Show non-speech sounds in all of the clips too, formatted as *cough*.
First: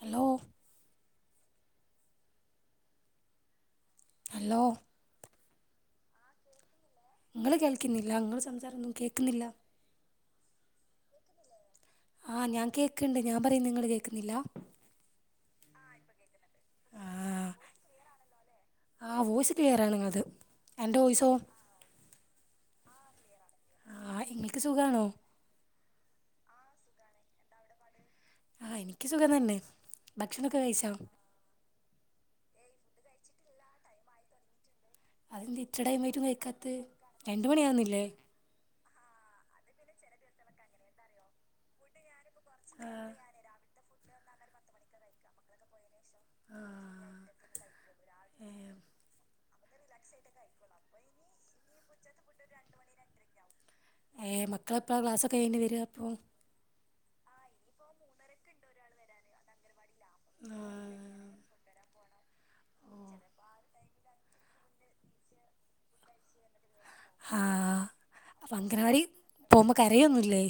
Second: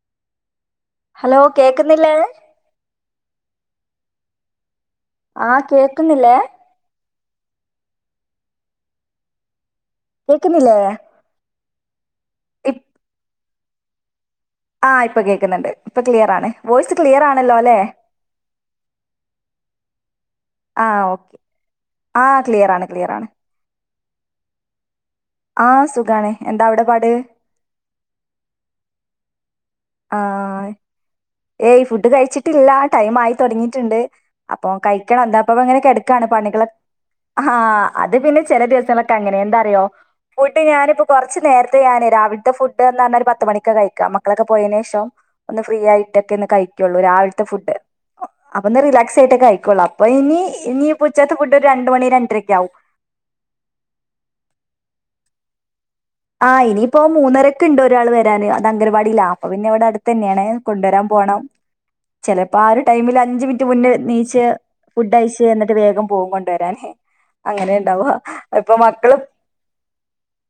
Hello hello കേക്കുന്നില്ലേ? Hello ആഹ് കേൾക്കുന്നില്ലേ? നിങ്ങൾ കേൾക്കിന്നില്ല നിങ്ങള് സംസാരന്നും കേക്കുന്നില്ല. കേക്കുന്നില്ലേ? ആഹ് ഞാൻ കേക്ക്ണ്ട് ഞാൻ പറയും നിങ്ങൾ കേക്കുന്നില്ല ആ ഇപ്പം കേക്ക്ന്നുണ്ട് ഇപ്പം ക്ലിയർ ആണ് വോയ്സ് ആ ക്ലിയർ ആണല്ലോ ല്ലെ ക്ലിയർ ആണ് നിങ്ങൾത് എന്റെ വോയ്സോ ആ ക്ലിയർ ആണ് ക്ലിയർ ആണ് ആഹ് ഇങ്ങക്ക് സുഖണോ? ആ സുഖാണ് എന്താ അവിടെ പാട് ആഹ് എനിക്ക് സുഖം തന്നെ ഭക്ഷണക്കെ ആഹ് കഴിച്ചോ? ഏയ് ഫുഡ് കഴിച്ചിട്ടില്ല ടൈം ആയി തുടങ്ങിയിട്ടുണ്ട് *unintelligible* പ്പൊ കഴിക്കണം അതെന്താ എന്താപ്പൊവ ഇങ്ങനെ ഇത്ര ടൈമായിട്ടും കെടക്കാണ് പണികളൊ കഴിക്കാത്തത് രണ്ട് അഹാ മണിയാവുന്നില്ലേ അത് പിന്നെ ചെല ദിവസങ്ങളൊക്കെ അങ്ങനെ എന്താറിയോ ഊട്ടി ഞാനിപ്പോ കൊറച്ച് നേരത്തെ ഞാന് രവിൽ തെ ഫുഡ്ന്നറിഞ്ഞാ ഒരു പത്ത് മണിക്ക് കഴി ക്ക മക്കളൊക്കെ പോയതിന് ശേഷം ഒന്ന് ഫ്രീ ആയി ട്ടൊക്കെ ഒന്ന് ആ കഴികുള്ളൂ രാവിൽത്തെ ഫുഡ് ഏ അപ്പൊന്ന് റിലാക്സ് ആയിട്ട് കഴി ക്കൊളാ അപ്പൊ ഇനി ഇനി പ്പൊ ഉച്ചത്തെ ഫുഡ് ഒരു രണ്ട്മണി രണ്ടരൊക്കെ ആവും ഏ മക്കള് എപ്പളാ ക്ലാസൊക്കെ കഴിഞ്ഞ് വെരാ ആഹ് ഇനിപ് ഇപ്പോ മൂന്നരക്ക്ണ്ട് ഒരാള് വരാൻ അത് അംഗൻവാടിലാ അപ്പ പിന്നെ ഇവിടെ അടുത്ത് ത്തെന്നെയാണ് കൊണ്ടുവരാൻ പോണം ചെലപ്പോ ആ ഒരു ടൈമില് അഞ്ച് മിനിറ്റ് മുന്നേ നീച്ച് ഫുഡയ്ച്ച്ന്നിട്ട് വേഗം പോകും കൊണ്ട് വരാ നെ ആ അങ്ങനെണ്ടാവാ അപ്പോൾ ഇപ്പൊ അംഗനവാടി മക്കളും പോകുമ്പോൾ കരയൊന്നുമില്ലേ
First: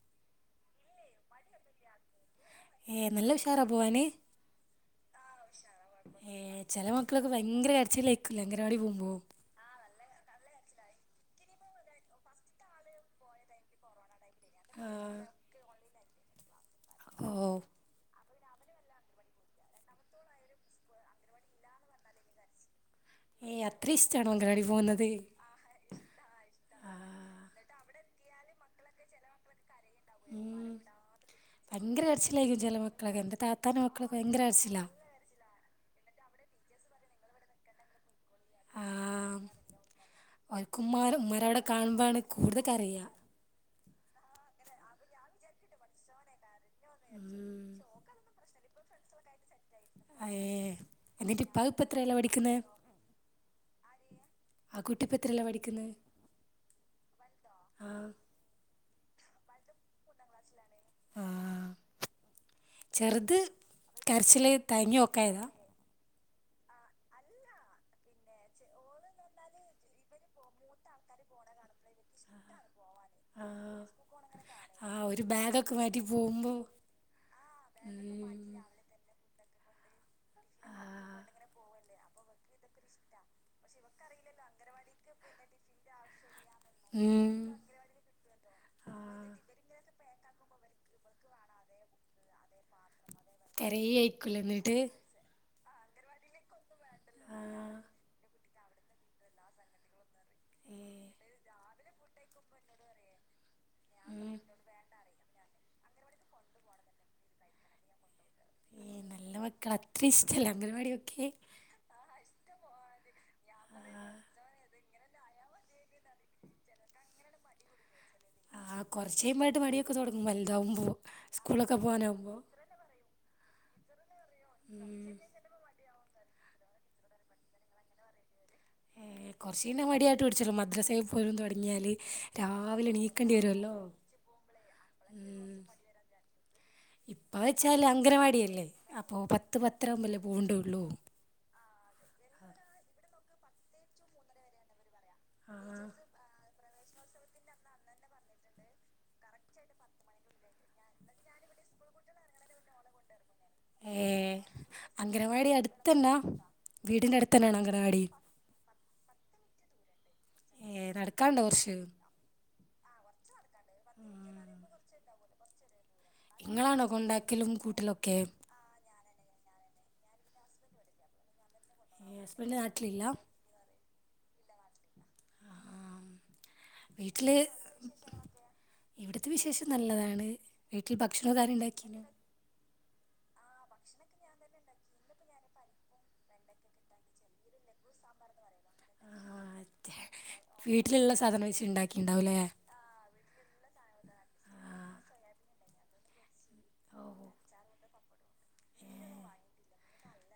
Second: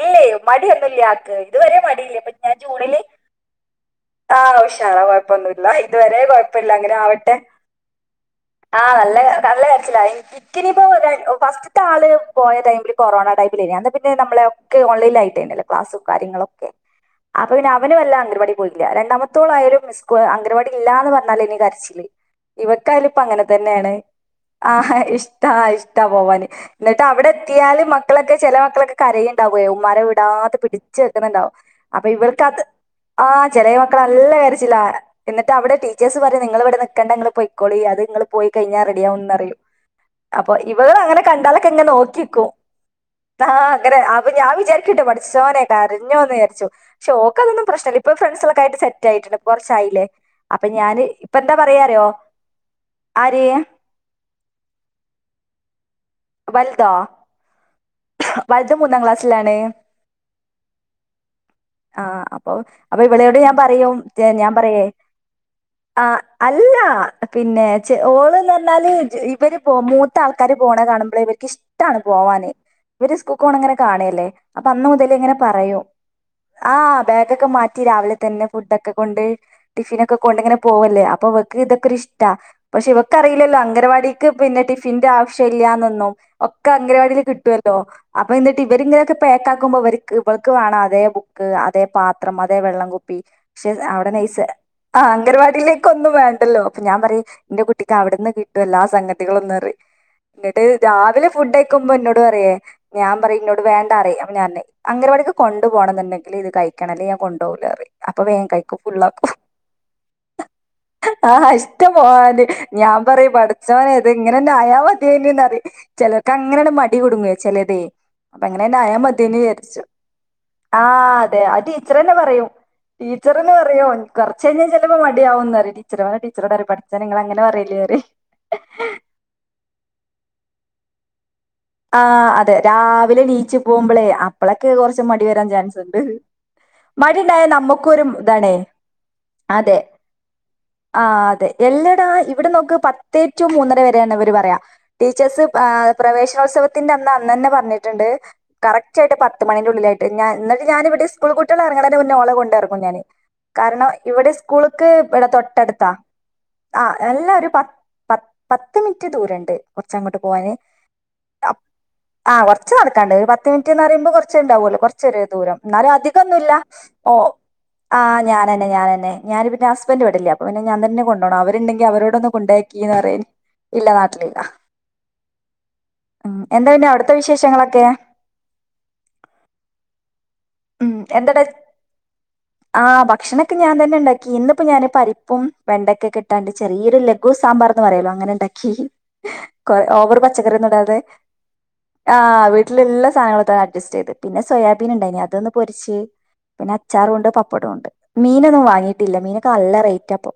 ഏ മടി ഒന്നുല്ല്യാ ആൾക്ക് ഇതുവരെ മടിയില്ല ഞാൻ ജൂണില് ഏ നല്ല ഉഷാറാണ് പോവാൻ ആ ഉഷാറാ കൊഴപ്പൊന്നുല്ല ഇതുവരെ ഏ കൊഴപ്പല്ല ചില അങ്ങനെ മക്കളൊക്കെ ആവട്ടെ ഭയങ്കര കരച്ചിലായിരിക്കൂലേ അംഗനവാടി ആ പോകുമ്പോ നല്ല നല്ല കരച്ചില എനിക്ക് നിയിപ്പോ ഒ ഫസ്റ്റ്ത്തെ ആള് പോയ ടൈമില് കൊറോണ ടൈമിൽ എന്നാ പിന്നെ നമ്മള് ആഹ് കാര്യങ്ങളൊക്കെ ഓ അപ്പ പിന്നെ അവനും അല്ല അംഗൻവാടി പോയില്ലേ ല് രണ്ടാമത്തോളയാലും മസ് അംഗവാടി ഇല്ലാന്ന് പറന്നാൽ നിക്ക് കരച്ചില് ഇവ ക്കാലിപ്പ അങ്ങനെ ഏ അത്ര തന്നെയാണ് ഇഷ്ടാണോ അംഗനവാടി പോകുന്നത് ഇഷ്ടാ പോവാന്ന്നിട്ട് അവിടെ ആഹ് എത്തിയാല് മ- മക്കളൊക്കെ ചില മക്കളൊക്കെ കരയും ണ്ടാവേ *unintelligible* വിടാത പിടിച്ച വെക്കുന്നുണ്ടാവും ഭയങ്കര അപ്പൊ ഇവർക്ക് കരച്ചിലായിരിക്കും ചില മക്കളൊക്കെ ആ എൻ്റെ ചെില താത്താൻ്റെ മക്കള മക്കളൊക്കെ അല്ല ഭയങ്കര കരിച്ചില്ല കരച്ചിലാ ദ അവിടെ ടീച്ചേർസ് പറയി നിങ്ങൾ അവിടെ നിൽക്കണ്ട നിങ്ങൾ പൊയ്ക്കോളി പോയി കഴിഞ്ഞാ റെഡി ആവുന്ന് ആഹ് അറിയും അപ്പൊ ഓൽക്ക് ഇവള് ഉമ്മാരെ അങ്ങനെ ഉമ്മാരെ അവിടെ കണ്ടാലൊക്കെ എന്നെ കാണുമ്പാണ് നോക്കിക്കും കൂടുതൽ കരയാ ആ ഒര് ആപ്പ് അപ്പം ഞാൻ വിചാരിക്കിട്ടെ പടച്ചോനെ കരഞ്ഞൊന്ന് വിചരിച്ചു ക്ഷേ ഓൾക്കതൊന്നും പ്രശ്നല്ല ഇപ്പ ഫ്രണ്ട്സൊക്കെ ആയിട്ട് സെ *unintelligible* കൊറച്ചായില്ലേ ഏ അപ്പൊ ഞാന് ഇപ്പ എന്നിട്ട് എന്താ ഇപ്പാക്ക് പറയാറിയോ എത്രയിലാ പഠിക്കുന്നെ ആര് ആ കുട്ടി ഇപ്പ എത്രയിലാ പഠിക്കുന്നെ വൽതാ ആ വലുത് മൂന്നാം ക്ലാസ്സിലാണ് ആ ആ അപ്പൊ അപ്പൊ ചെറുത് ഇവിലൊട് ഞാൻ പറയും കരച്ചിൽ ഞാൻ പറയുവേ തയങ്ങി ഒക്കായതാണ് ആ അല്ല പിന്നെ ചെ ഓള്ന്ന്റഞ്ഞാല് ഇവര് പോ മൂത്ത ആൾക്കാര് പോണ കാണുമ്പോൾ ഇവർക്ക് ഇഷ്ടാണ് പോവാന് ഇവര് സ്കൂക്ക് പോണ ഇങ്ങനെ ഫേസ്ബുക്ക് കാണിയല്ലേ അപ്പൊ അന്ന് കാണേ മുതലേ ഒരു ഇങ്ങനെ ബാഗൊക്കെ പറയൂ മാറ്റി പോകുമ്പോ ആ ബാഗൊക്കെ മാറ്റി രാവിലെ തന്നെ ഫുഡ് ഒക്കെ കൊണ്ട് ടിഫിനൊക്കെ കൊണ്ടിങ്ങനെ തന്നെ പോവല്ലേ അപ്പൊ ഇവക്ക് ഇതൊക്കെ ഒരു ഇഷ്ടാ പക്ഷെ ഇവക്കറിയില്ലല്ലോ അംഗനവാടിക്ക് പിന്നെ ടിഫിന്റെ ആവശ്യം ഇല്ലാന്നൊന്നും ഒക്കെ അംഗനവാടീൽ കിട്ടുവ ട്ടൊ അംഗനവാടില് അപ്പൊ എന്നിട്ട് ഇവരിങ്ങനൊക്കെ പേത്താക്ക്ബോ ഇവര് ക്ക് ഇബൾക്ക് വാണം അതേ ബുക്ക് അതേ പാത്രം അതേ വെള്ളം കു പക്ഷെ അവടെ നയിസ കരയായിരിക്കുല്ലേ എന്നിട്ട് ആ അംഗനവാ ഇല്ലേക്ക് ഒന്നും വേണ്ടല്ലോ ഞാൻ പറയും എന്റെ ആഹ് കുട്ടിക്ക് അവിടന്ന് കിട്ട് എല്ലാ സംഗതികളും ഒന്നു റി എന്നിട്ട് ഏഹ് രാവിലെ ഫുഡ് ക്കുമ്പോ എന്നോട് പറയെ ഞാൻ പറയും ഇന്നോട് വേണ്ടറയും അപ്പോഞറഞ്ഞു അങ്ങനവാടിക്ക് കൊണ്ടു പോകണം എന്നുണ്ടെങ്കിൽ ഇത് കഴിക്കണം അല്ലെന്കി ഞാൻ കൊണ്ടുപോവൂലറയും ഇപ്പൊ വേഗം കഴിക്കും ഏഹ് ഫുുള്ളാക്കും നല്ല മക്കള അത്ര ഇഷ്ടല്ല അംഗൻവാടിയൊക്കെ ആ ഇഷ്ടം പോല് ഞാൻ പറയും പഠിച്ചവനെ ത് ഇങ്ങനെന്നെ ആയാ മതിയെനി ന്ന് പറയും ചിലർക്ക്ങ്ങനെയാണ് മടി കുടുങ്ങുവെ ചെലതെ അപ്പൊ ഇങ്ങനെന്നെ ആഹ് ആയാ കുറച്ച് മതിയെന്ന് കഴിയുമ്പോഴായിട്ട് വിചാരിച്ചും മടിയൊക്കെ തുടങ്ങും ആ വലുതാവുമ്പോ അതെ ആ സ്കൂളൊക്കെ ടീച്ചർന്നെ പോകാനാവുമ്പോ പറയൂ ടീച്ചർന്ന് പറയോ കുറച്ച് കഴിഞ്ഞാ ചെലപ്പം മടിയവുന്ന ടീച്ചർ ഓനെ ടീ *unintelligible* പഠിച്ചാനെ നിങ്ങൾ അങ്ങനെ പറയല്ലി പറിം ഏ കോർച്ചിനി മടിയായിട്ട് *unintelligible* മദ്രസ *unintelligible* ആ അതെ രാവിലെ നീച്ച വരുമല്ലോ പോകുമ്പോളെ അപ്പളൊക്കെ കുറച്ച മടി വരാൻ ചാൻസ് ഇണ്ട് മടി ഇപ്പ ഇണ്ടായ വെച്ചാല് നമ്മക്കൊ ഒരു ഇതാണേ അംഗനവാടിയല്ലേ അപ്പൊ പത്ത് അതെ പത്തര ആവുമ്പല്ലേ പോകണ്ടുള്ളൂ ആ അതെ എല്ലടാ ഇ ഇവിടെ നോക്ക് പത്തേ റ്റു മൂന്നര വരെയാണ് അവര് പറയാ ടീച്ചേഴ്സ് ആഹ് എ പ്രവശ ഉത്സവത്തിന്റെ അന്ന് അന്നെ പറഞ്ഞിട്ടുണ്ട് കറക്റ്റ് ആയിട്ട് പത്ത് മണിന്റെ ഉള്ളിയിട്ട് ഞാ എന്നട്ട് ഞാന ഇവിടെ സ്കൂൾ കുട്ടികള ഇറങ്ങാന്നതിനു മുന്നെ മ ഓള കൊണ്ടായിറങ്ങ ഞാന് കാരണം ഇവിടെ ഏഹ് സ്കൂൾക്ക് ഇവിടെ അംഗനവാടി തൊട്ടടുത്താ അടുത്തന്നാ ആ വീടിന്റെ നല്ലാം ഒരു അടുത്തന്നാണോ പ അംഗനവാടി പ പത്ത് മിനിറ്റ് ദൂരംരണ്ട് ച്ച അങ്ങോട്ട് പോവാന് ഏഹ് നടക്കാണ്ടോ കുറച്ച് ആ കൊറച്ച് നടക്കാണ്ട് പത്ത് മിനിറ്റ്ന്ന് പറയുമ്പോ കുറച്ചുണ്ടാവൂല്ലോ കൊറ ചെറിയ ദൂരം ന്നാൽ അധികൊന്നുല്ല ഇങ്ങളാണോ ഓ കൊണ്ടാക്കലും ആ കൂട്ടലൊക്കെ ഞാനെന്നെ ഞാനെന്നെ ഞാന് പിന്നെ ഹസ്ബൻ്റ് ഇവിടെ ഇല്ല അപ്പ പിന്ന ഞാൻ തന്നെ കൊണ്ടോണം അവര് ണ്ടെങ്കി അവരോടൊന്ന് ഹസ്ബൻഡ് കൊണ്ടാക്കീന്ന് നാട്ടിലില്ല പറയല് ഇല്ല നാട്ടിലില്ല. ആഹ് വീട്ടില് ഇവിടത്തെ വിശേഷം നല്ലതാണ്. വീട്ടിൽ ഭക്ഷണൊക്കെ ആരാ ഇണ്ടാക്കീന്. ആഹ് ഭക്ഷണ ക്കെ ഞാൻ തന്നെ ഉണ്ടാക്കി ഇന്ന്പ്പ് ഇപ്പ ഞാൻ പരിപ്പും വെണ്ടക്കെയിട്ടാണ്ട് ചെറിയൊരു ലഘു സാമ്പാർന്ന് പറയല്ലോ അങ്ങനെ ഇണ്ടാ കൊ ഉണ്ടാക്കി ഓവർ പച്ചക്കറിയൊന്നും ഇടാതെ വീട്ടിലുള്ള സാധനം വെച്ച് ഉണ്ടാക്കിണ്ടാവൂലേ ആഹ് വീട്ടില്ള്ള സാധനങ്ങളൊക്ക് *unintelligible* അഡ്ജസ്റ്റ് ചെയ്ത് പിന്നെ സോയാബീൻ ഇണ്ടായിന് അത് അതൊന്ന് പൊരിച്ച് പിന്നെ അച്ചാറൂണ്ട് ഓഹ് പപ്പടോം ഇണ്ട് മീനൊന്നും വാങ്ങിയിട്ടില്ല മീനൊക്കെ നല്ല റേറ്റ് ഇപ്പൊ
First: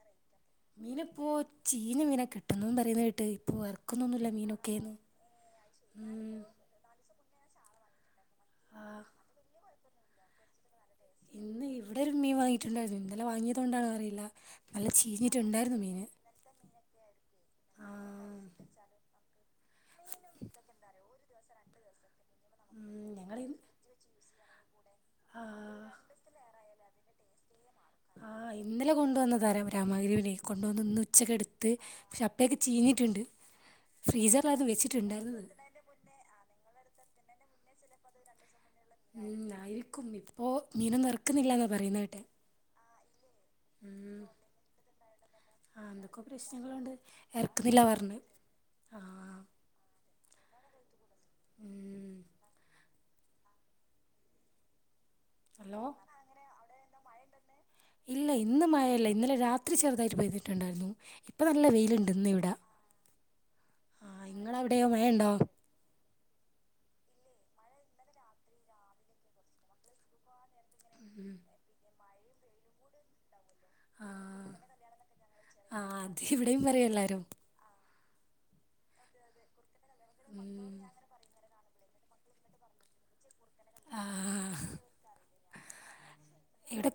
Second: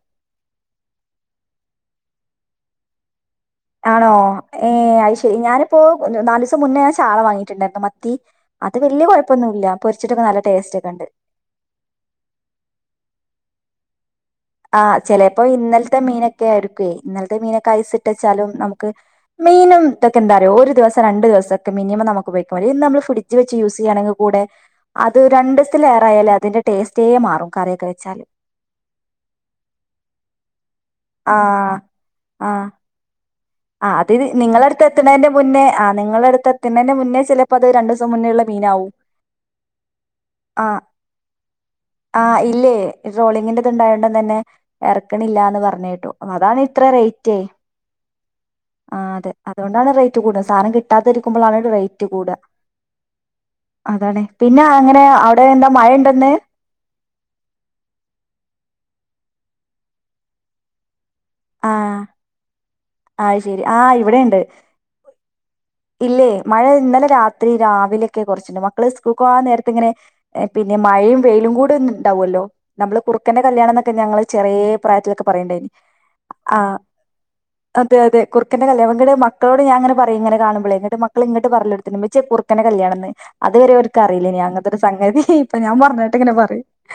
മീന് ഇപ്പോ ചീഞ്ഞ മീനാ കിട്ടുന്നൂന്ന് പറയുന്ന കേട്ട്. ഇപ്പോ ആണോ ഇറക്കുന്നൊന്നുല്ല ഏ മീനൊക്കെന്ന് അയ് ശരി ഞാനിപ്പോ ഉം നാല് ദിവസം മുന്നേ ഞാൻ ചാള വാങ്ങി ട്ട്ണ്ടായിരുന്നു മത്തി അത് ആഹ് വെല്ല്യ കൊഴപ്പൊന്നും ഇല്ല പൊരിച്ചിട്ടൊക്കെ നല്ല ടേസ്റ്റാ ഇന്ന് ഇവിടെ ഒരു മീൻ വാങ്ങിട്ടുണ്ടായിരുന്നു ഇന്നലെ വാങ്ങിയ അതുകൊണ്ടാണോന്ന് അറിയില്ല നല്ല ആഹ് ചെലേപ്പം ചീഞ്ഞിട്ടുണ്ടായിരുന്നു ഇന്നലത്തെ മീന് മീനൊക്കെ ആയിരുക്കെ ഇന്നല്ത്തെ മീനൊക്കെ അയ്സിട്ട് വച്ചാലും ആഹ് നമുക്ക് മീനുംതൊക്കെ എന്താറിയൊ ഒരു ദിവസം രണ്ടു ദിവസ ത്തൊക്കെ മിനിമം നമു *unintelligible* കൊറെയല്ലാം ഉം നമ്മള് ഫ്രിഡ്ജ് ഞങ്ങള് വെച്ച് യൂസെയ്യാണെങ്കില് കൂടെ അത് രണ്ടീസ്ത്തിലേറായാലെ അതിന്റെ ടേസ് റ്റേ മാറും കറിയൊക്കെ വെച്ചാല് ആ ഇന്നലയാ കൊണ്ടുവന്നത് ാര രാരാമഗരിവി വി നക്കൊണ്ട് *unintelligible* കൊണ്ടൊന്നു ഇന്ന് ഉച്ചക്കെ എടുത്ത് പക്ഷെ അപ്പേക്ക് ചീഞ്ഞിട്ടുണ്ട് ആ അത് നിങ്ങളെ ഫ്രീസറിലായിരുന്നു അടുത്ത് എത്തണേൻ്റെ വെച്ചിട്ടുണ്ടായിരുന്നത് മുന്നേ ആ നിങ്ങളെ അടുത്ത് ണേൻ്റെ മുന്നേ മ ചെലപ്പോ അത് രണ്ടീസം മുന്നേള്ള ഉം ആയേക്കും ഇപ്പോ ആഹ് മീനൊന്നും ഇറക്കു ന്നില്ലാന്ന പറയുന്ന കേട്ടെ ട്രോളിങ്ങിന്റെദ് ഉം ണ്ടായതുകൊണ്ട്ന്നെ എ റക്കണില്ലാന്ന് പറയുന്ന ആഹ് കേട്ടു എന്തൊക്കോ അതാണ് ഇത്രെ പ്രശ്നങ്ങളുണ്ട് റേറ്റ് ഇറക്കുന്നില്ല പറഞ്ഞ് ആ അതെ ആഹ് അതോണ്ടാണ് റേറ്റ് കൂടാ സാനം കിട്ടാതിരിക്കുമ്പോ ആണ് റേറ്റ് കൂടാ ഉം അതാണ് പിന്നെ അങ്ങനെ അവടെ എന്താ ഹലോ മഴണ്ടോന്ന് ഇല്ല ഇന്ന് മഴ ഇല്ല ഇന്നലെ രാത്രി ചെറുതായിട്ട് പെയ്തിട്ടുണ്ടായിരുന്നു ഇപ്പം നല്ല ആ വെയിലുണ്ട് ഇന്ന് ഇവിടെ അത്ശരി ആ ഇവിടെയുണ്ട് നിങ്ങളവിടെയോ മഴയുണ്ടോ ഇല്ല്യെ മഴ ഇന്നലെ രാത്രി രാവിലെക്കെ കൊറച്ച്ണ്ട് മക്കൾ സ്കൂൾക്ക് പോവാൻ നേരത്ത് ഇങ്ങനെ പിന്നെ മഴയും വെയിലും കൂടെ ണ്ടാവുല്ലോ നമ്മൾ കുറു ക്കൻ്റെ കല്യാണം ന്നൊക്കെ ആ ഞങ്ങൾ ചെറിയ പ്രായത്തിൽ പറയണ്ടായ്നി ഇവിടേം പറയും എല്ലാരും അതെ അതെ കുറുക്കൻ്റെ കല്യാണം ങ്ങട് മക്കളോട് ഞാങ്ങനെ പറീം ഇങ്ങനെ കാണുമ്പയ് പറയലോട്ത്തി മ്മചിയെ കുറുക്കൻ്റെ കല്യാണം ന്ന് അതുവരെ ഓർക്ക് ആ അറിലേനി അങ്ങനത്തെ ഒരു സംഗതി പോ ഞാൻ പറഞ്ഞേ കേട്ട് ട്ട് ങ്ങനെ പറിം ഇവിടെ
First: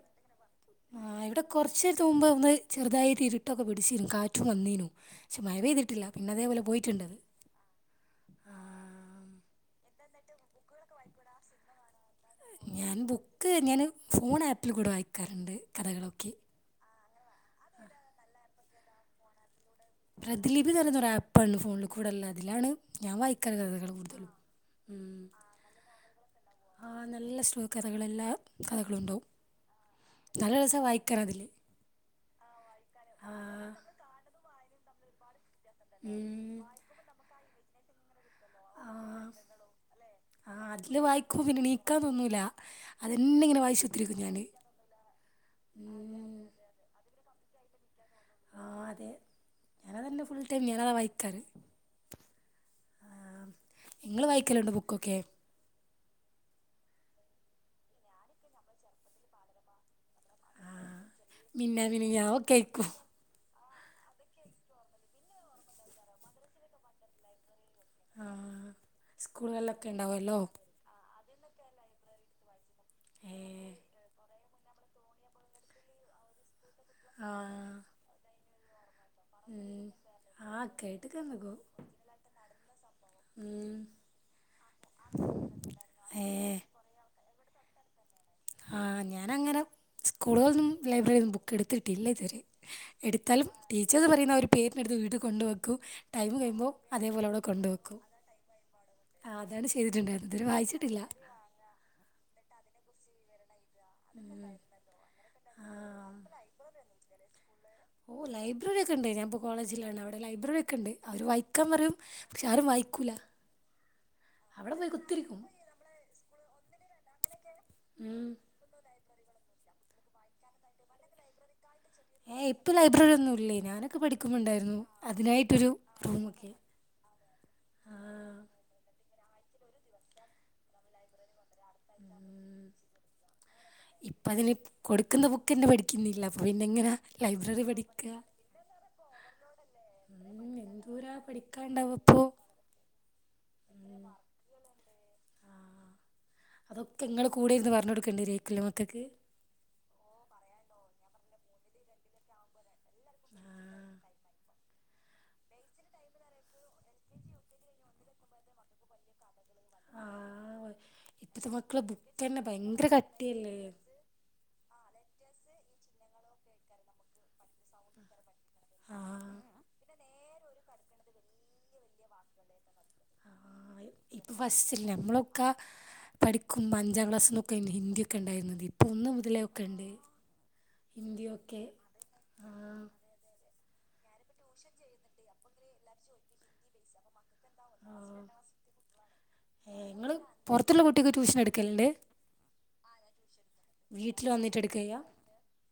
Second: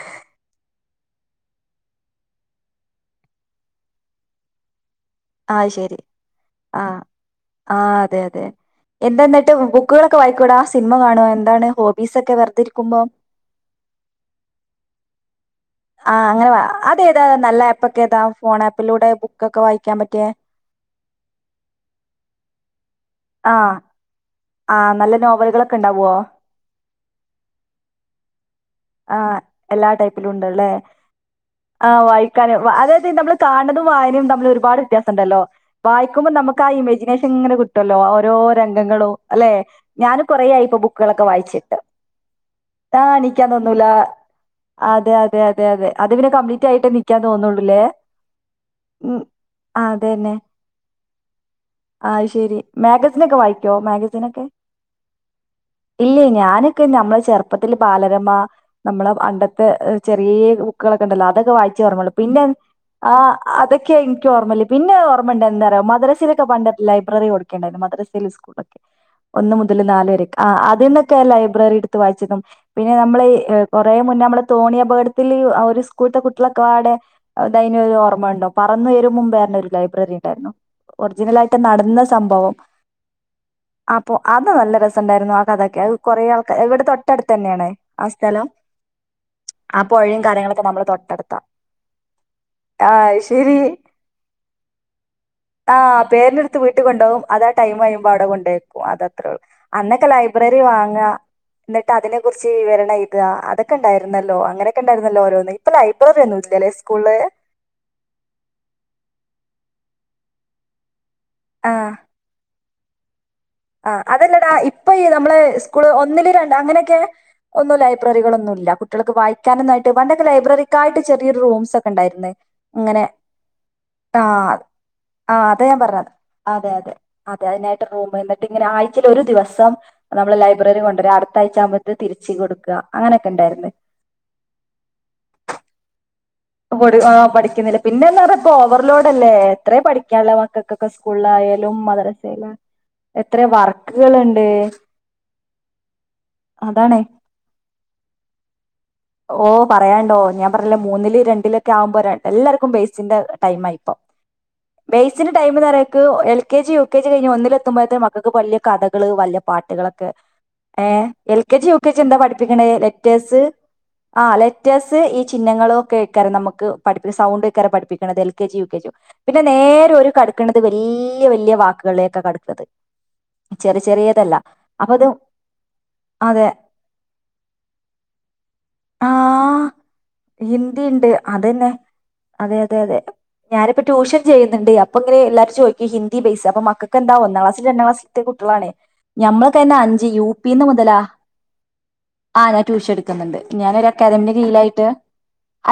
ആ ഇവിടെ കുറച്ച് നേരത്തെ മുമ്പ് ഒന്ന് ചെറ്തായിട് ഇരുട്ടൊക്കെ പിടിച്ച് കാറ്റും വന്നിനു ആശരി ആ ആ അതെ അതെ ആ എന്താന്നട്ട് ബൂ ക്ക്കൾ ഒക്കെ വായിക്കോടാ സിനിമ കാണോ എന്താണ് ഹോ ഞാൻ ബുക്ക്ങ്ങനെ ഫോൺ ആപ്പില്കൂടെ വായിക്കാറുണ്ട് ആഹ കഥകളൊക്കെ അങ്ങനെ വാ അതെ അത നല്ല ആപ്പ ഒക്കെ താ ഫോൺ ആപ്പിലൂടെ ബുക്കൊക്കെ വായി പ്രദലീപി എന്ന് പറയുന്നൊ ആപ്പ്ാണ് ഫോണിൽ കൂടെല്ല അതിലാണ് എഞവ ഇക്കറ കത ആഹ് ഇടെ കുടുതൽ ആഹ് നല്ല നോവല്കളൊക്കെണ്ടാവോ ആ നല്ല സ്റ്റോ കഥകളെല്ലാ കഥകളും ഉണ്ടാവും ആഹ് എല്ലാ നല്ല ടൈപ്പിലുണ്ട്ല്ലേ രസം വായിക്കാൻ അതിൽ ആ വായിക്കാന് വാ അതായത് ആ നമ്മള് കാൺണതും വായനയും തമ്മില് ഒരുപാട് വ്യത്യാസണ്ടല്ലോ വായിക്കുമ്പം ഉം, നമ്മക്കാ ആ ഇമേജിനേഷങ്ങനെ കി ട്ടല്ലൊ ഓ രോ ആ രംഗങ്ങളു അല്ലെ ഞാന് കൊറേ ആ ആയിപ്പം അതിൽ ബുക്കളൊക്കെ വായിക്കുമ്പോൾ പിന്നെ വായിച്ചിട്ട് എണീക്കാൻ തോന്നൂല ഇട്ടാണി അതെന്നെ ക്കാൻ ഇങ്ങനെ തോന്നൂല. വായിച്ചു കുത്തിരിക്കും ഞാൻ അതെ അതെ അതെ അതെ അത് പിന്നെ ഉം. കംപ്ലീറ്റായിട്ടെ എണീക്കാ തോന്നൊള്ളുല്ലേ ആ തെ ഞാന തന്നെ ഫുൾ ടൈം ഞാനത വായിക്കാറ്. ശെരി മാഗസിനെക്കെ വായിക്കോ നിങ്ങൾ മാഗസിനൊക്കെ വായിക്കലുണ്ടോ ബുക്കൊക്കെ ഇല്ലേ ഞാനൊക്കെ നമ്മെ ചെർപ്പത്തില് ബാല രമ്മ നമ്മളെ പണ്ടത്തെ ഏ ചെറിയ ആ ബുക്കുകളൊക്കെണ്ടല്ലോ അതൊക്കെ പിന്നെ വായിച്ച ര്ന്നൊളൂ ഞാൻ പിന്നെ ഒക്കെ ആയിക്കും ആ അതൊക്കെ ഇൻക്കോർമ്മല്ലെ പിന്നെ ഓർമ്മ ണ്ടെന്താ റ്യോ മദ്രസയില്ക്കെ പണ്ട് ലൈബ്രറി കൊട് ക്കേണ്ടേന്നു മദ്രസയിലും ആഹ് സ്ക്കൂളിലൊക്കെ ഒന്ന് മുതൽ സ്കൂളുകളിലൊക്കെ നാല് വെരെക്കെ ഉണ്ടാവുമല്ലോ ആ അതെന്നെ ക്ക ലൈബ്രറി ട്ത്ത് വായിച്ചതും പിന്നെ നമ്മള് അ് ഏഹ് കൊറേ മുന്നേ നമ്മള് തോണി അപടത്തില് ആ ഒരു സ്കൂൾത്തെ കുട്ട്യാളൊ ക്കാടെ ഇതായ്‌ ആഹ് ന്യോരോർമ്മണ്ടോ പറന്നു വരു ഉം മുമ്പേർഞ്ഞൊരുലൈബ്രറി ണ്ടായിരുന്നു ആഹ് കേട്ട്ക്ക്ന്ന്ക്കു ഒറിജിനലായിട്ട് നടന്ന സംഭവം ഉം അപ്പൊ അത് നല്ല രസണ്ടായിര്ന്നു ആ കഥക്കെ അഅ് കൊറേ ആൾക്ക ഇവടെ തൊട്ടട് തന്നെണ് ആ ഞാനങ്ങനെ ആ പുഴയും കാര്യങ്ങളൊക്കെ സ്കൂളുകളൊന്നും നമ്മളെ ലൈബ്രറിന്നും തൊട്ടടുത്താ ബുക്ക് എട്ത്തിട്ടില്ലതുവരെ ആഹ് എട്ത്താലും ശരി ടീച്ചർസ് പറയുന്ന ആഒരു പേരിനെട്ത്ത് വീട്ട്കൊണ്ട് വെക്കും ആഹ് ടൈം പേരിന്റെടുത്ത് കയുമ്പോ വീട്ടിൽ കൊണ്ടോകും അതേപോലെ അവടെ അത് ആ കൊണ്ട് ടൈം വെക്കും കഴിയുമ്പോ അവിടെ കൊണ്ടേക്കും അതത്രേ ഉള്ളൂ അതാണ് അന്നൊക്കെ ചെയ്തിട്ടുണ്ടയ്ര്ന്നെ ഇത് വരെ ലൈബ്രറി വായിച്ചിട്ടില്ല. *unintelligible* ളെയ്താ അതെ ക്കണ്ടായിര്ന്നല്ലോ അങ്ങനെക്കെ ണ്ടായിരുന്നല്ലോ ഓരോന്ന് ഇപ്പൊ ആഹ് ലൈബ്രറി ഒന്നുല്ലല്ലേ സ്കൂൾള് ഓഹ് ലൈബ്രറി ഒക്കെ ഉണ്ട് ഞാനിപ്പോൾ കോളേജിലാണ് ലൈബ്രറി ഒക്കെണ്ട് അവര് വായിക്കാൻ പറയും പക്ഷെ ആരും വായി ക്കൂലാ ആ അതല്ലടാ ഇപ്പ ഇ നമ്മള് സ്കൂള് ഒന്നില് രൺ അങ്ങനെ റ്റ് ഒന്നും ഉം ലൈബ്രറികളൊന്നുംല്ല കു ട്ട്യാളൊക്ക വായിക്കാനൊന്നു ആയിട്ട് പണ്ടൊക്കെ ലൈബ്രറിക്കായ്ട്ട് ചെറിയ റൂംസാെക് ഏ ഇപ്പൊ ലൈബ്രറി ഒന്നുല്ലേ ഞാനൊക്കെ ആഹ് പഠിക്കുമ്പോുണ്ടായിരുന്നു ആഹ് അതാ അതിനായിട്ടൊരു ഞാൻ പറഞ്ഞത് റൂമ ഒക്കെ അതെ ആ ആഴ്ചൽ ഒരു ദിവസം നമ്മള് ലൈബ്രറി കൊണ്ടുവരരാ അടുത്താഴ്ച ആകുമ്പ തിരിച്ച് ഉം കൊടുക്കുക അങ്ങനൊക്കെ ഉണ്ടായിരുന്ന ഇപ്പ അതിന് കൊടുക്കുന്ന ബുക്ക്ന്നെ പഠിക്കുന്നില്ല അപ്പൊ പിന്നെ എങ്ങനാ ആ ലൈബ്രറി പഠിക്കുന്നില്ല പിന്നെ പഠിക്കുക എന്താ പറ ഇപ്പ ഓവർലോഡ് അല്ലേ എത്രയും പഠി ള്ള ഉം മക്കക്കൊക്കെ എന്തൂരാ സ്കൂളായാലും പഠിക്കാണ്ടാവപ്പോ മദരസയില എത്ര വർക്കലെയുണ്ട് ആഹ് അതൊക്കെ ഇങ്ങള് കൂടെ ഇരുന്ന് പറഞ്ഞഞ്ടുക്കണ്ട മക് ഓ പറയണ്ടോ ഞാൻ പറഞ്ഞില്ല മൂന്നില് രണ്ടില് വുമ്പോൾ എല്ലാവർക്കും ബേസിന്റെ ടൈം ആയി ഇപ്പ ബേ്സിന്റെ ടൈം എ പറക്ക് L K G U K G കഴിഞ്ഞ് ഒന്നില എത്തുമ്പോഴത്തെ മക്കൾക്ക് വലിയ കഥകള് വ പാട്ടുകളൊക്കെ ആഹ് ഏ എൽ ഇപ്പത്തെ കെ ജി യു മക്കളെ കെ ജി ബുക്ക് എന്താ തന്നെ പഠിപ്പിക്കണ ഭയങ്കര ലെറ്റേഴസ് കട്ടിയല്ലേ ആ് ലെറ്റേഴ്സ് ഈ ചിഹ്നങ്ങളും ഒക്കെ കേക്കാാര നമുക്ക് പഠിപ്പിക്ക സൗണ്ട് ക്കാറ പഠിപ്പിക്കണത് L K G U K G പഠിപ്പിക്കണത് പിന്നെ നേരെ ഒരു കടക്കണത് വലിയ വലിയ വാക്കുകളെയക്കെ കിടക്കുന്നത് ഇപ്പൾ ഫസ്റ്റില്ല നമ്മളൊക്കെ അതെ പഠിക്കുമ്പ അഞ്ചാം ക്ലാസ്ന്നൊക്കെതി ഹിന്ദിയൊക്കെ ഉണ്ടായിരുന്നത് ഇ ആ ഹിന്ദിയുണ്ട് ഹിന്ദിയൊക്കെ അതെന്നെ ആ അതെ അതെ അതെ ഞാനിപ്പൊ ട്യൂഷൻ ചെയ്യുന്നുണ്ട് അപ്പൊ ഇങ്ങെ എല്ലാരും ചോദിക്കി ഹിന്ദി ബേസ് അപ്പൊ മക്കക്ക് എന്ത ഒന്നാം ക്ലാ ന്നാം രണ്ടാം ക്ലാസിലത്തെ കുട്ടികളാണ് ഞമ്മൾ കഴിഞ്ഞ കുട്ടികളാണ് ഏ അഞ്ച് ഇങ്ങള് യു പിന്ന് പുറത്തുള്ള മുതലാ കുട്ടിക്ക് ട്യൂഷൻ എടുക്കലുണ്ട് അന്നേ ട്യൂഷൻ എടുക്കുന്നുണ്ട് ഞാനൻ ഒരു വീട്ടിൽ അക്കാദമിന്റെ വന്നിട്ട് കീഴായിട്ട് എടുക്കയ്യ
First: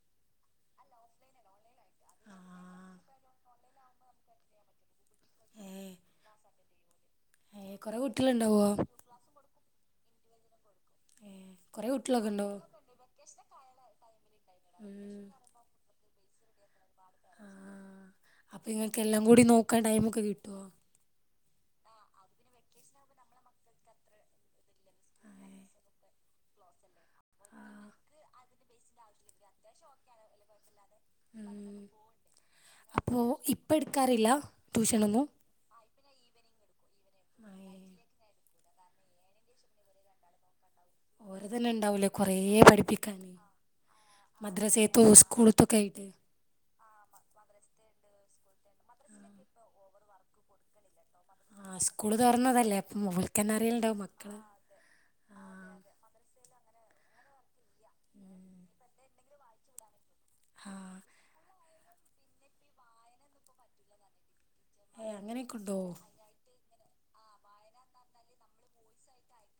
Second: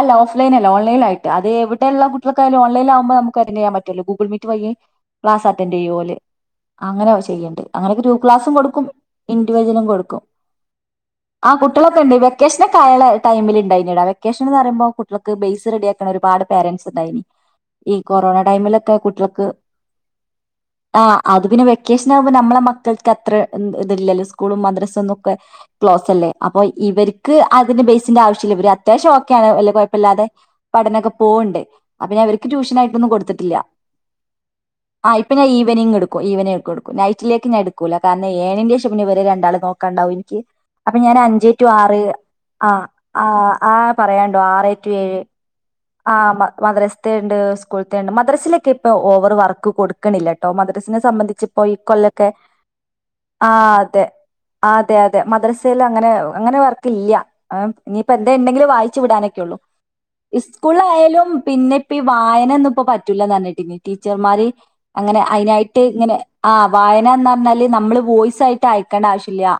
അല്ല ഓഫ്ലൈന അല്ല ഓൺലൈനൽയി അത് എവിടെയുള്ള ആ കുട്ടൾക്കായാല ഓൺലൈ ആകുമ്പോ നമ്മക്ക് അറ്റാൻഡ് ചെയ്യൻ പറ്റോ ഗൂഗിൾ മീറ്റ് വഴി ക്ലാസ് ഏ അറ്റൻഡ ചെയ്ല അങ്ങനെ ചെയ്യണ്ടേ ഏ അങ്ങന കൊറെ ഗ്രൂപ്പ്‌ ക്ലാസും കുട്ടികളുണ്ടാവോ കൊടുക്കും ഇൻഡിവിജ്വലും കൊടുക്കും ഏ ആ കൊറെ കുട്ടികളൊക്കെ ഉണ്ട് വ ഉണ്ടോ വെക്കേഷന് ആയല്ലേ ടൈമിണ്ടായിതിനിടാ വെക്കേഷൻ എ പറുമ്പോൾ ഉം കുട്ടികൾക്ക് ബ്സ് റെഡിയാക്കണൊ ഒരു പാട് പരൻറ്സ് സ് ആ ഇണ്ടായിന്നെ കൊറോണ അപ്പൊ മൊക്കെ നിങ്ങൾക്ക് എല്ലാം കൂടി കുട്ടികക്ക് നോക്കാൻ ടൈമൊക്കെ കിട്ടുവോ ആ അത് പിന്നെ വെക്കേഷൻ ആകുമ്പോൾ നമ്മളെ മക്കൾക്ക് അത്ര ഇത്ല്ലല്ലോ സ്കൂളും മദ്രസന്നൊക്കെ ക്ലോസ് അല്ലേ അപ്പൊ ഇവർ ക്ക്‌ ആ അതിന്റെ ബേസിന്റെ ആവശ്യമില അത്യാവശ്യം ഓക്കെയാണ് വല്ല കുഴപ്പമില്ലാതെ പഠനൊക്കെ പോണ്ട് ഉം അപ്പ പിന്നെ അവർക്ക് ട്യൂഷനായിയിട്ടൊന്നും അപ്പോ കൊടുത്തിട്ടില്ല ഇപ്പ എടുക്കാറില്ല ആ ട്യൂഷനൊന്നും ഇപ്പ ഞാൻ ഈവെനിംഗ് എടുക്കും ഈവനിങ് എടുക്കും എടുക്കും നൈറ്റിലേക്ക് ഞാൻ ഈവനിങ് എടുക്കൂല കരനെ ഏണന്റെ ശേഷം ഇവരെ രണ്ടാൾ നോക്കാണ്ടാവും എനിക്ക് അപ്പൊ ഞാൻ ഏഴരന്റെ ശേഷം പിന്നെ ഇവരെ രണ്ടാളെ നോക്കാണ്ടാവും ഓര് അഞ്ച് ടു തന്നെ ആറ് ഉണ്ടാവൂലേ കൊറേ ആ ആ പഠിപ്പിക്കാന് ആ പറയാണ്ടോ ആറേറ്റു മദ്രസേത്തും ഏഴ് സ്കൂളത്തൊക്കെ ആയിട്ട് ആഹ് മദ്രസത്ത ഉണ്ട് സ്കൂളത്ത ഉണ്ട് മ മദ്രസിലക്ക ഇപ്പോ ഓവർ വർക്ക് കൊടുക്കണില്ല കേട്ടോ മദ്രസിന് സംബന്ധിച്ചപ്പോ ഈ ആഹ് സ്കൂള് കൊല്ലൊക്കെ തുറന്നതല്ലേ അപ്പം ആ ഓൽക്കന്നെ അറിയലുണ്ടാവും അതെ മക്കള് ആഹ് അതെ അതെ മദ്രസൽ അങ്ങനെ അങ്ങനെ വർക്കില്ല ഇനിയിപ്പ എന്താ ഉണ്ടെങ്കിലും വായിച്ചു വിടാനൊക്കെള്ളു സ്കൂള ആഹ് ആയാലും പിന്നെ പ്പ ഈ വായനൊന്നുംപ്പ പറ്റൂലാന്ന് പറഞ്ഞേട്ടിനി ടീച്ചർമാര് ഏഹ് അങ്ങനെ അങ്ങനെയൊക്കെ ഉണ്ടോ അയിനാട്ട് ഇങ്ങനെ ആ വായനന്ന് പറഞ്ഞാല് നമ്മള് വോയിസ് ആയിട്ട് അയക്കേണ്ട ആവശ്യല്ല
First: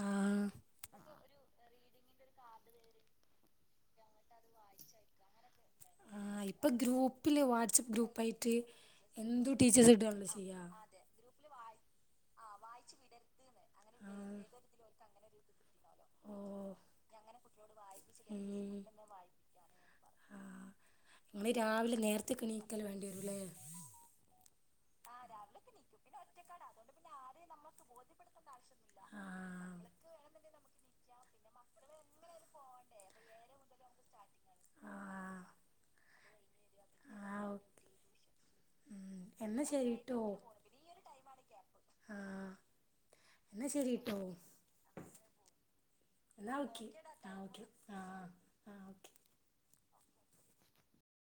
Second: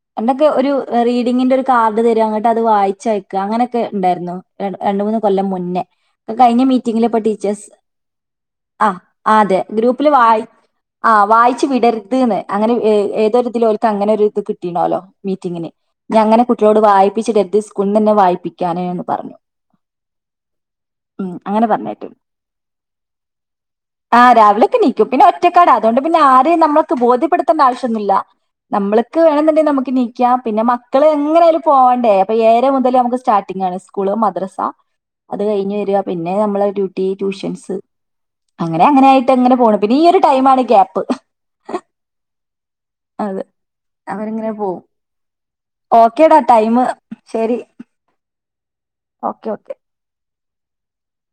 ആഹ് എന്തൊങ്ങി ഒരു റീ ഇങ്ങിന്റെ ഒരു കാർഡ് തരും അങ്ങിട്ട് അത് വായിച്ചയക്ക അങ്ങനെയൊക്കെ ണ്ടായിരുന്നോ ര രണ്ട മൂന്ന് കൊല്ലം മുന്നേ ല്ല ആഹ് കഴിഞ്ഞ ഇപ്പൊ മീറ്റിംഗില് പ്പൊ ഗ്രൂപ്പില് ടീച്ചേർസ് വാട്സപ്പ് ഗ്രൂപ്പായിട്ട് ആ എന്തു അതെ ടീച്ചേഴ്സ് ഗ്രൂപ്പില് ഇടുകയാണല്ലോ വായി ചെയ്യാ അ വായി ച്ച് വിടര്ത് അങ്ങനെ എ ഏതൊരു ഇക്ക് അങ്ങനെ ഒരു ഇത് കിട്ടീണോലോ മീറ്റിങ്ങിന് ഞാൻ അങ്ങനെ ഓഹ് കുട്ട്യോളോട് വായിപ്പിച്ചിട്ടത് സ്കൂള്ന്നെന്നെ വായിപ്പിക്കാനാ പറഞ്ഞു ആ ഉം ങ്ങള് അങ്ങനെ രാവിലെ പറഞ്ഞേട്ട് നേരത്തെക്കെ നീക്കല് വേണ്ടി വരുല്ലേ രാവിലൊക്കെ നീക്കും പിന്നെ ഒറ്റക്കാരാ അതുകൊണ്ട് പിന്നെ ആരെ നമ്മക്ക് ബോധ്യപ്പെടുത്തണ്ട ആവശ്യംന്നുല്ല നമ്മൾക്ക് വേണെന്നുണ്ടെങ്കിൽ ആഹ് നമ്മക്ക് നീക്കാ പിന്നെ മക്കള് എങ്ങനെ ക്ക് പോകണ്ടേ അപ്പൊ ഏഴര മുതൽ നമ്മക്ക് സ്റ്റാട്ടിങ്ങാണ് സ്കൂള് മദ്രസ് ആഹ് അത് കഴിഞ് വെര പിന്നെ ഞമ്മള് ഡ്യട്ടി ആഹ് ഓ ട്യൂഷൻസ് അങ്ങനെ ഉം അങ്ങനൊയിട്ട് അങ്ങനെ എന്നാ പോ പിന്നെ ഈ ശരിട്ടോ ഒരു ടൈമാണ് ക്യാപ്പ് ആഹ് അത് എന്നാ ശരിട്ടോ അതങ്ങനെ പോവും ഓക്കേടാ എന്നാ ടൈമ് ഓക്കെ ആ ശെരി ഓക്കെ ആ ആ ഓക്കെ ഓക്കെ